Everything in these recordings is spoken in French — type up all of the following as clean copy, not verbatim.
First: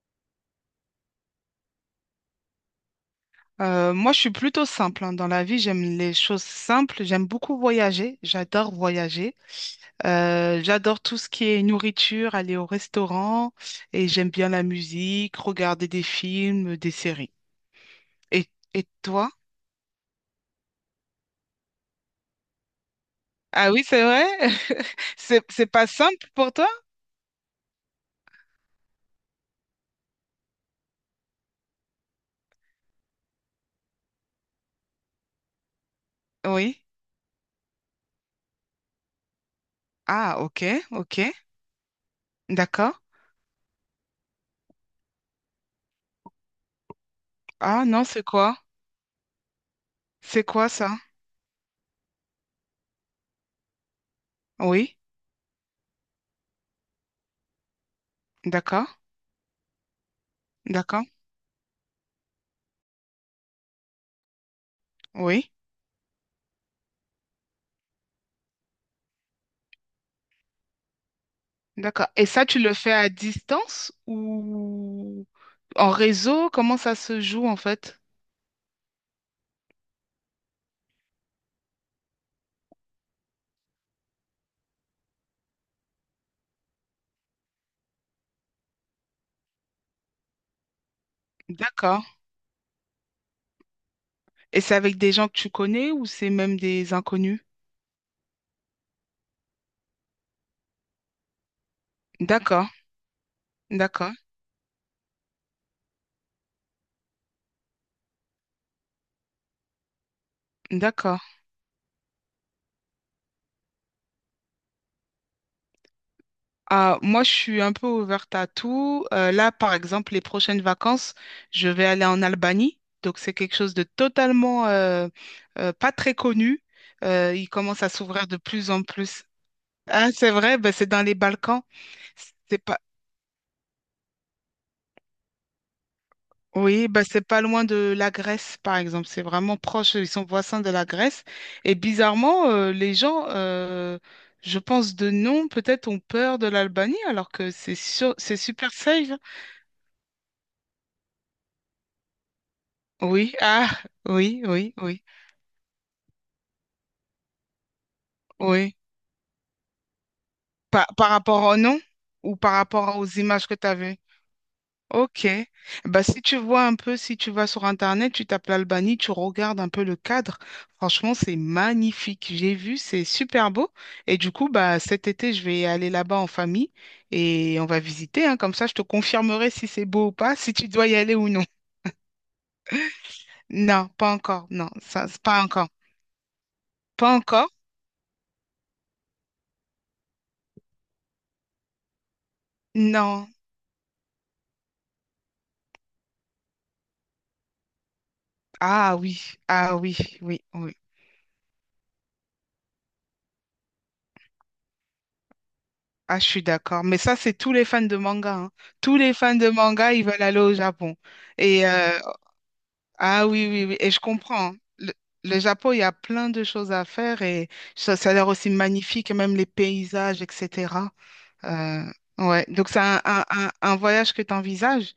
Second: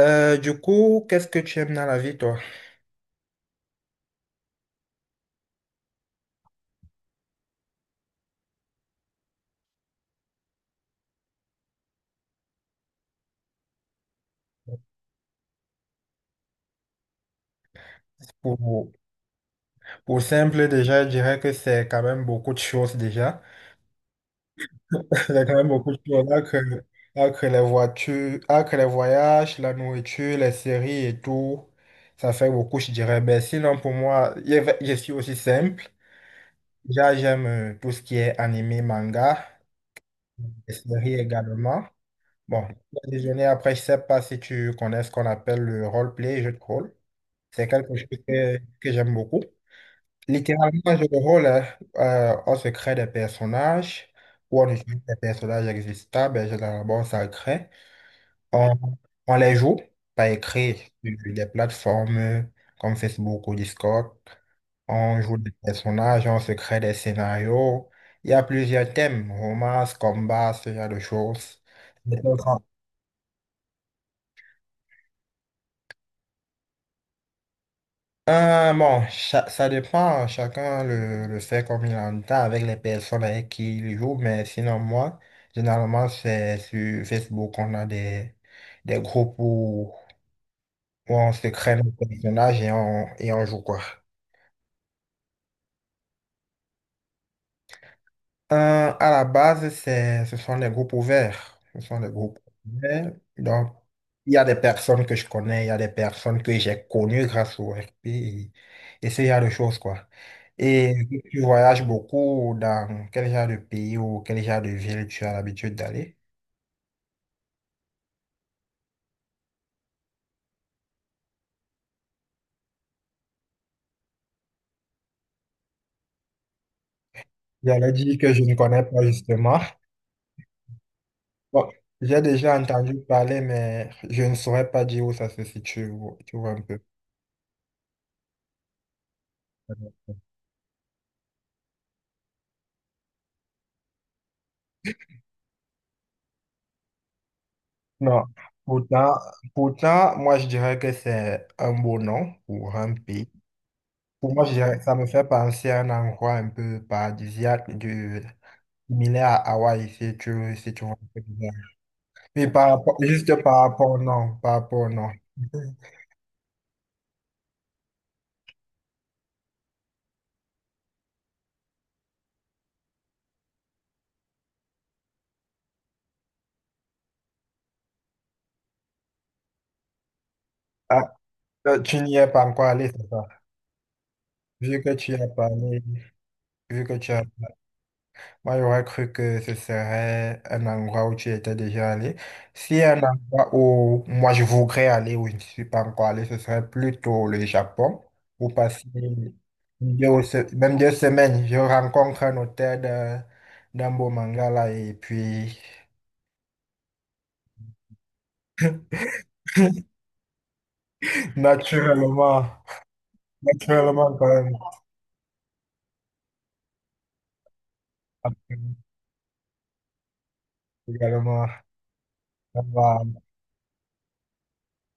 Du coup, qu'est-ce que tu aimes dans la vie, toi? Moi, je suis plutôt simple, hein. Dans la vie, j'aime les choses simples. J'aime beaucoup voyager. J'adore voyager. J'adore tout ce qui est nourriture, aller au restaurant. Et j'aime bien la musique, regarder des films, des séries. Et, et Pour, toi? pour simple, déjà, je dirais que c'est quand même beaucoup de choses déjà. Ah oui, c'est vrai? C'est, C'est quand c'est même pas beaucoup de choses. simple Là pour que, toi? là les voitures, là les voyages, la nourriture, les séries et tout, ça fait beaucoup, je dirais. Mais sinon, pour moi, je suis aussi simple. Oui. Déjà, j'aime tout ce qui est animé, manga, Ah, ok, les séries ok. également. Bon, D'accord. le déjeuner, après, je sais pas si tu connais ce qu'on appelle le role-play, jeu de rôle. C'est Ah quelque non, chose c'est quoi? que j'aime beaucoup. C'est quoi Littéralement, ça? je le rôle, hein, on se crée des personnages ou on Oui. utilise des personnages existants, mais généralement, on s'en crée. On, D'accord. on les joue par écrit D'accord. sur des plateformes comme Facebook ou Discord. On joue des Oui. personnages, on se crée des scénarios. Il y a plusieurs thèmes, romance, combat, ce genre de choses. D'accord. Et ça, tu le fais à distance ou en réseau? Comment ça se joue en fait? Bon, ça dépend, hein. Chacun le fait comme il entend avec les personnes avec qui il joue. Mais sinon, moi, généralement, c'est sur Facebook qu'on a des groupes où on se crée nos D'accord. personnages et et on joue quoi. Et c'est avec des gens que tu connais ou c'est même des inconnus? Euh, à la base, ce sont des groupes ouverts. Ce sont des groupes D'accord, ouverts. Donc, d'accord, il y a des personnes que je connais, il y a des personnes que j'ai connues grâce au RP et ce genre de choses, quoi. Et vu d'accord. que tu voyages beaucoup, dans quel genre de pays ou quel genre de ville tu as l'habitude d'aller? Ah, moi, je suis un peu ouverte à tout. Là, par exemple, les prochaines vacances, je vais aller en Albanie. Donc, c'est quelque chose de totalement pas très connu. Il commence à J'allais dire s'ouvrir que de je ne plus connais en pas plus. justement. Ah, c'est vrai, ben, c'est dans les Balkans. Bon, j'ai déjà C'est pas, entendu parler, mais je ne saurais pas dire où ça se situe. Tu vois un peu. Oui, bah c'est pas loin de la Grèce, par exemple. C'est vraiment proche, ils sont voisins de la Grèce. Et bizarrement, les gens, je pense de nom, peut-être ont peur de l'Albanie, alors que c'est sûr, Non, c'est super safe. pourtant, pourtant, moi je dirais que c'est un beau nom pour un pays. Oui, ah, Pour oui, moi, je oui, dirais que ça oui, me fait penser à un endroit un peu paradisiaque, du, oui. similaire à Hawaï, si tu Par, vois par ce que je veux rapport dire. au nom ou Mais par par rapport rapport, aux juste images que par tu as rapport vues? au nom, par rapport au nom. Ok. Bah, si tu vois un peu, si tu vas sur Internet, tu tapes l'Albanie, tu regardes un peu le cadre. Franchement, c'est magnifique. J'ai vu, c'est super beau. Et du coup, bah, cet été, je vais aller là-bas en famille et on va visiter, hein. Comme ça, je te confirmerai si c'est beau ou pas, si tu dois y Ah, aller ou non. Tu n'y es pas encore allé, c'est ça? Non, pas encore. Non, Vu que ça, tu c'est as pas encore. parlé, vu que tu Pas as encore? Moi, j'aurais cru que ce serait un endroit où tu étais déjà allé. Si un Non. endroit où moi je voudrais aller, où je ne suis pas encore allé, ce serait plutôt le Japon, où passer Ah oui, ah oui, oui, même oui. deux semaines. Je rencontre un hôtel d'un beau manga là, et puis Ah, je suis d'accord. Mais ça, c'est tous les fans de manga, hein. Tous les fans de manga, ils veulent aller au Japon. Et euh, naturellement, Ah oui, oui, oui, et je naturellement quand comprends, même, hein. Le Japon, il y a plein de choses à faire et ça a l'air aussi après, magnifique, et même les paysages, etc. également, Euh, ouais, donc c'est un, on un, un, un voyage que tu envisages?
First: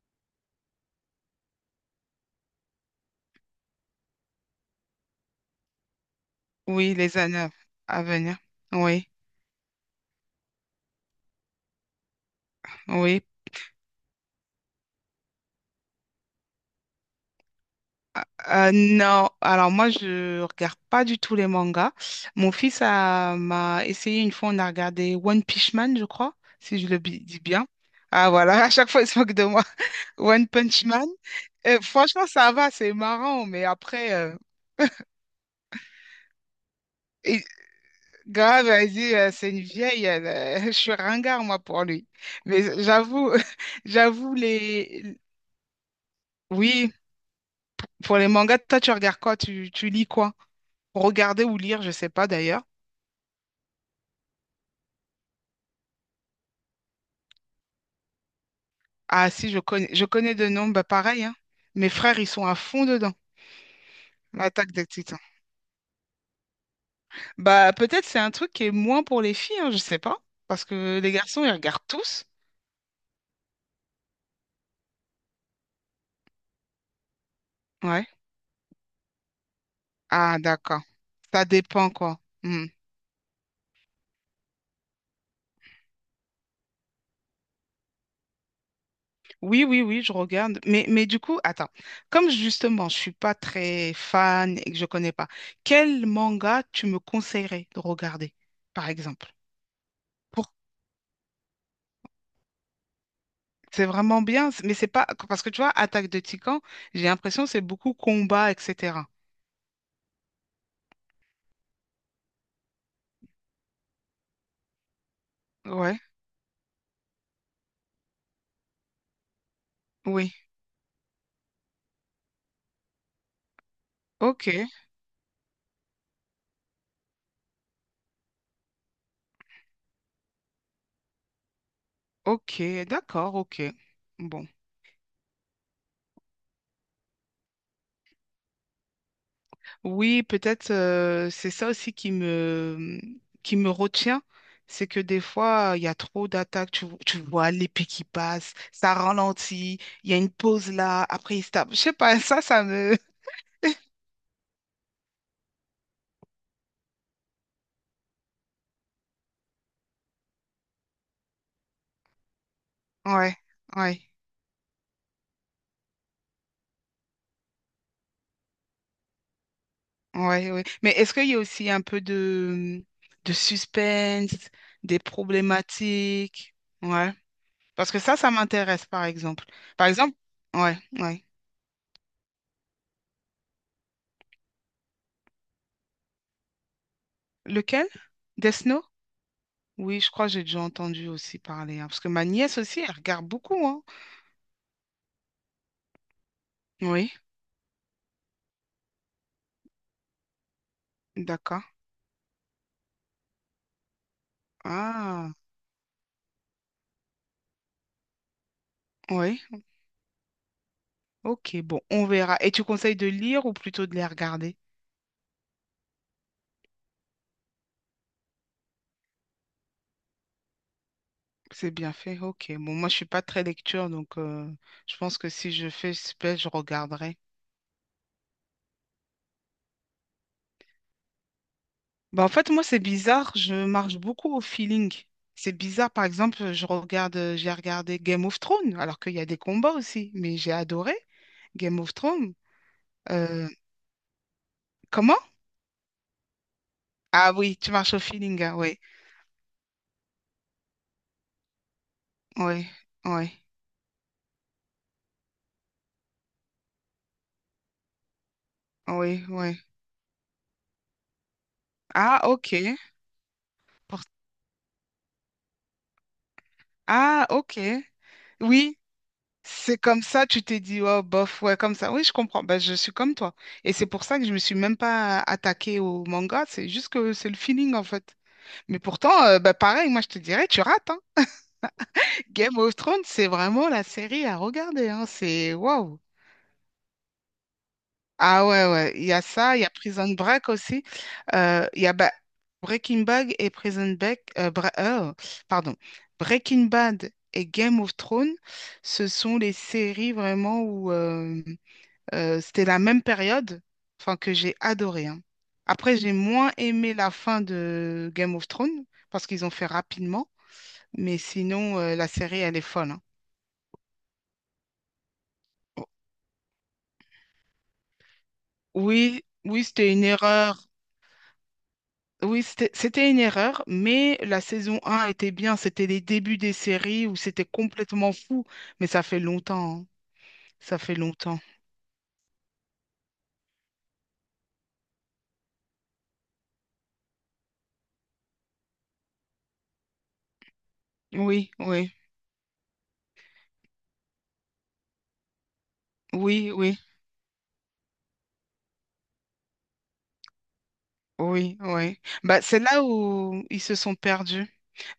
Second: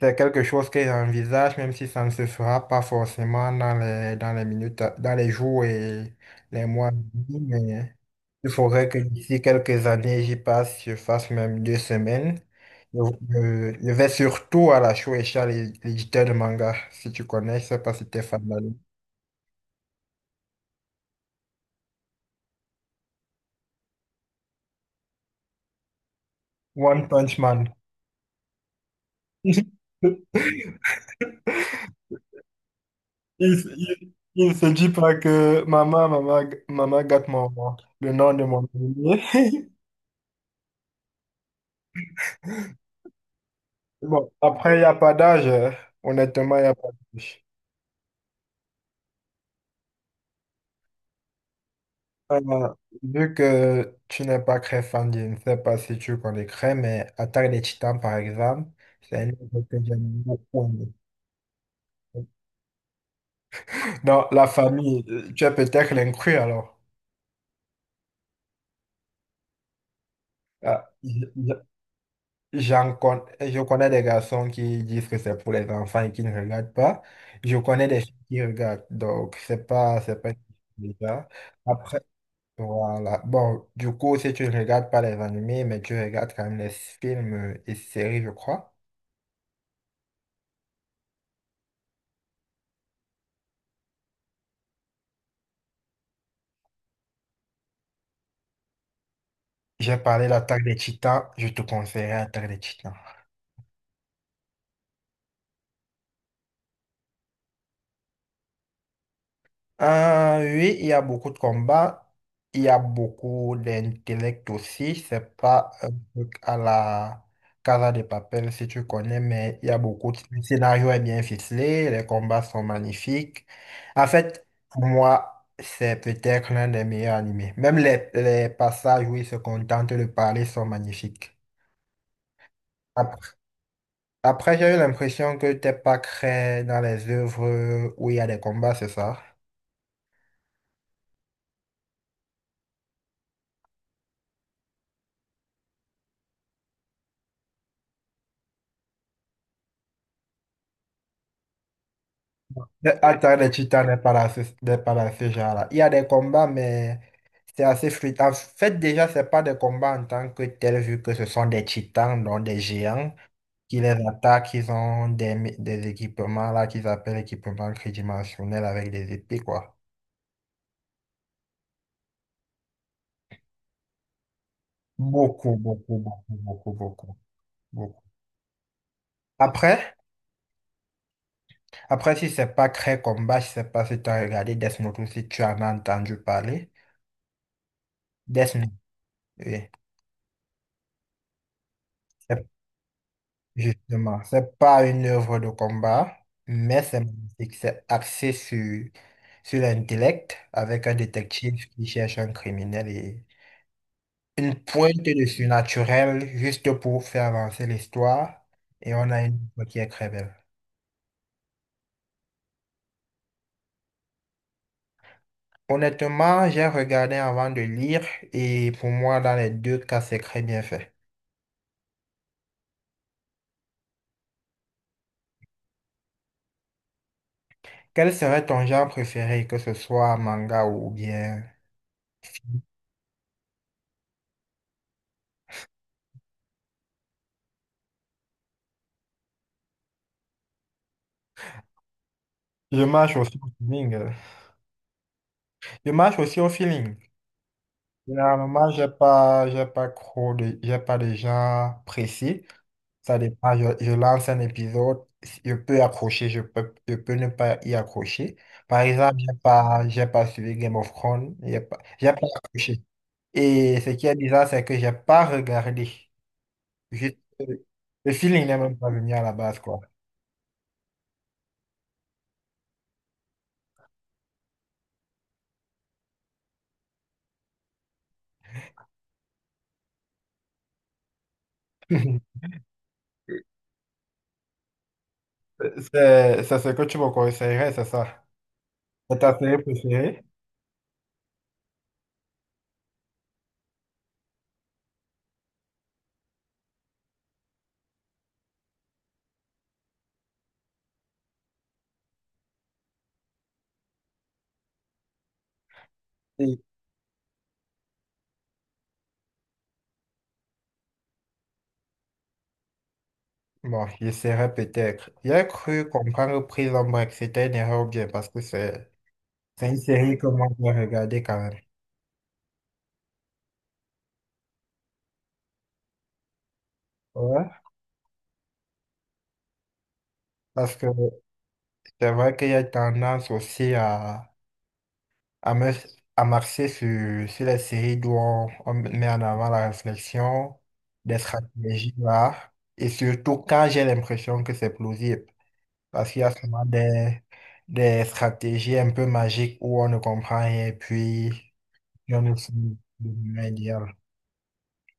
C'est quelque chose que j'envisage, même si ça ne se fera pas forcément dans dans les minutes, dans les jours et les mois à Oui, les années venir. Mais à venir. il faudrait que Oui, d'ici quelques années, j'y passe, je fasse même deux semaines. Je, oui. Je vais surtout à la Shueisha, l'éditeur de manga, si tu connais, je sais pas si tu es fan de l'anime. Non, alors moi je regarde pas du tout les mangas. Mon fils a m'a essayé une fois, on a regardé One Punch Man, je crois, si je One Punch dis bien. Man. Ah voilà, à chaque fois il se moque de moi. One Punch Man. Franchement, ça va, c'est marrant, Il, mais il- il se dit pas que maman, maman, maman gâte et- mon, le nom de mon grave, elle dit, bébé. C'est une vieille, elle, je suis ringard, moi, pour lui. Mais j'avoue, Bon, j'avoue, après, il n'y a pas les... d'âge, honnêtement, il n'y a pas Oui, d'âge. pour les mangas, toi, tu regardes quoi? Tu lis quoi? Regarder ou lire, je sais pas d'ailleurs. Euh, vu que tu n'es pas très fan, je ne sais pas si tu connais Cray, mais Attaque des Titans, par exemple, c'est un Ah si, livre que j'aime je connais de beaucoup nom, bah aimer. pareil, hein. Mes frères, ils sont à fond dedans, Dans la l'attaque des famille, Titans. Tu es peut-être l'inclus alors. Bah peut-être c'est un truc qui est moins pour les filles, hein, je sais pas, parce Ah, que les je- garçons, ils je- regardent tous. Je connais des garçons qui disent que c'est pour les enfants et qui ne regardent pas. Je connais des Ouais. filles qui regardent, donc c'est pas Ah d'accord. déjà. Ça dépend quoi. Hmm. Voilà. Bon, du coup, si tu ne regardes pas les animés, mais tu regardes quand même les films et séries, je crois. Oui, oui, oui, je regarde. Mais du coup, attends, comme justement, je suis pas très fan et que je connais pas, quel manga tu me conseillerais de regarder, par exemple? J'ai parlé de Pour- l'Attaque des Titans, je te conseillerais l'Attaque des Titans. C'est vraiment bien, c- mais c'est pas parce que tu vois, Attaque de Titans, j'ai l'impression que c'est beaucoup combat, etc. Oui, il y a beaucoup de combats, il y a beaucoup d'intellect aussi. C'est pas un Ouais, truc à la Casa de Papel si tu connais, mais il y a beaucoup de... oui. Le scénario est bien ficelé, les combats sont magnifiques. En Ok, fait, pour moi, c'est peut-être l'un des meilleurs animés. Même les passages où ils se contentent de parler sont magnifiques. ok, Après, d'accord, ok. Bon. après, j'ai eu l'impression que t'es pas très dans les œuvres où il y a des combats, c'est ça? Oui, peut-être, c'est ça aussi qui me retient, c'est que des fois, il y a trop d'attaques, tu vois l'épée qui passe, ça ralentit, il y a une pause là, après il se tape. Je sais pas, ça me... Le- Attaque des titans n'est pas là, n'est pas là, ce genre-là. Il y a des combats, mais c'est assez fluide. En fait, déjà, c'est pas des combats en tant que tels, vu que ce sont des titans, donc des géants, Ouais, qui les ouais, attaquent. Ils ont des équipements là qu'ils appellent équipements tridimensionnels avec des épées, quoi. ouais. Mais est-ce qu'il y a aussi un peu de suspense, des Beaucoup, beaucoup, beaucoup, problématiques? beaucoup, Ouais. beaucoup, Parce que beaucoup. ça m'intéresse, par exemple. Par Après, exemple, ouais, ouais. Après, si c'est pas Cré Combat, je sais pas si tu as regardé Death Note ou si tu en as entendu parler. Lequel? Death Death Note, Note. oui. Oui, je crois que j'ai déjà entendu aussi parler, hein, parce que ma C'est- nièce aussi, elle regarde beaucoup, hein. justement, c'est pas une œuvre de combat, mais c'est Oui, magnifique. C'est axé sur l'intellect avec un d'accord. détective qui cherche un criminel et une pointe de Ah, surnaturel juste pour faire avancer l'histoire. Et on a une oui. œuvre qui est très belle. Ok, bon, on verra. Et tu conseilles de lire ou plutôt de les regarder? Honnêtement, j'ai regardé avant de lire et pour moi, dans les deux cas, c'est très bien fait. C'est bien fait. Ok. Bon, moi, je suis pas très lecture, donc je pense que si je fais spell, je regarderai. Quel serait ton genre préféré, que ce soit manga ou bien... Bah, en fait, moi, c'est bizarre. Je marche beaucoup au feeling. C'est bizarre. Par exemple, j'ai regardé Game of Thrones, alors qu'il y a des combats aussi, mais j'ai adoré Game of Thrones. Je marche aussi Euh, au feeling, Comment? je marche aussi au feeling. Ah oui, tu marches au feeling, ah, Généralement, oui. J'ai pas de genre précis. Oui, Ça oui, dépend, je lance un épisode, je peux accrocher, je peux ne pas y accrocher. Par exemple, oui, oui. J'ai pas suivi Game of Thrones, j'ai Ah, pas ok. accroché. Et ce Pour- qui est bizarre, c'est que j'ai pas regardé. Juste, Ah, ok. Le feeling n'est même Oui, pas venu à la base, c'est quoi. comme ça, tu t'es dit, oh, bof, ouais, comme ça. Oui, je comprends. Ben, je suis comme toi. Et c'est pour ça que je me suis même pas attaquée au manga. C'est juste que c'est le feeling, en fait. Mais pourtant, ben, pareil, moi, je te dirais, tu rates, hein. Game of Thrones, c'est vraiment la série à regarder, hein. C'est waouh. C'est ce que tu me conseillerais, c'est ça? Ah ouais, ouais, il y C'est a ta ça, il série y a Prison préférée? Break aussi. Il y a ba- Breaking Bad et Prison Break, pardon, Breaking Bad et Game of Thrones, ce sont les séries vraiment où c'était la même période, enfin que j'ai adoré, hein. Après, j'ai moins Et- aimé la fin de Game of Thrones parce qu'ils ont fait rapidement, mais sinon, la série, elle est folle, hein. bon, j'essaierai peut-être. J'ai cru comprendre Prison Break, c'était une erreur ou bien parce que Oui, oui, c'est une c'était une série que moi erreur. je vais regarder quand même. Oui, c'était une erreur, mais la saison 1 était bien. C'était les débuts des séries où c'était Ouais. complètement fou. Mais ça fait longtemps, hein. Parce Ça que fait longtemps. c'est vrai qu'il y a tendance aussi à, me, à marcher sur les séries d'où on met en avant la réflexion, des Oui, oui, stratégies là, et surtout quand j'ai l'impression que c'est plausible. Parce qu'il y a oui, souvent oui, des stratégies un peu magiques où on ne comprend rien et puis oui, oui. on ne Bah, sait c'est là le moment où ils se idéal. sont perdus.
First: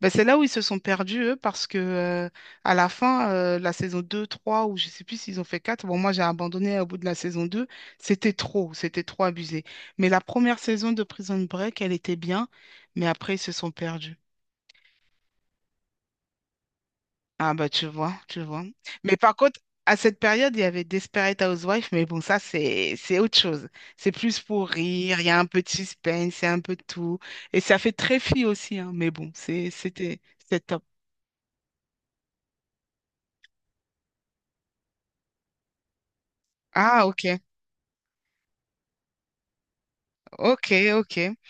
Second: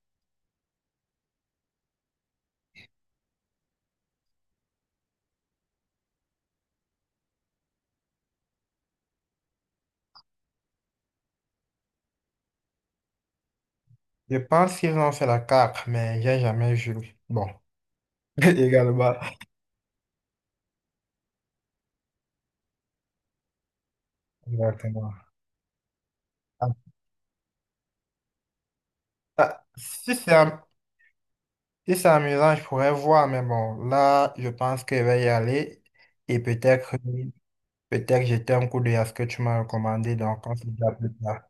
Bah, c'est là où ils se sont perdus, eux, parce que à la fin, la saison 2, 3, ou je sais plus s'ils ont fait 4, bon, moi j'ai abandonné au bout de la saison 2, c'était trop abusé. Mais la première saison de Prison Break, elle était bien, mais après ils se sont perdus. Je pense qu'ils ont fait la carte, mais j'ai jamais joué. Bon, Ah bah tu vois, tu vois. également. Mais par contre, à cette période, il y avait Desperate Housewives, mais bon, ça c'est autre chose. C'est plus pour Exactement. rire, il y a un peu de suspense, c'est un Ah, peu de tout. Et ça fait très fille aussi, hein, mais bon, ah, c'est c'était c'était top. si c'est amusant, je pourrais voir, mais bon, là, je pense que je vais y aller et Ah ok, peut-être jeter un coup d'œil à ce que tu m'as recommandé, donc on se ok, dit à plus ok. tard.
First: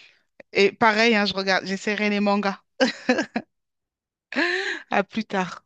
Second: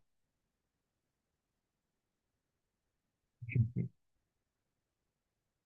Et pareil, hein, je regarde, j'essaierai les mangas. À plus tard.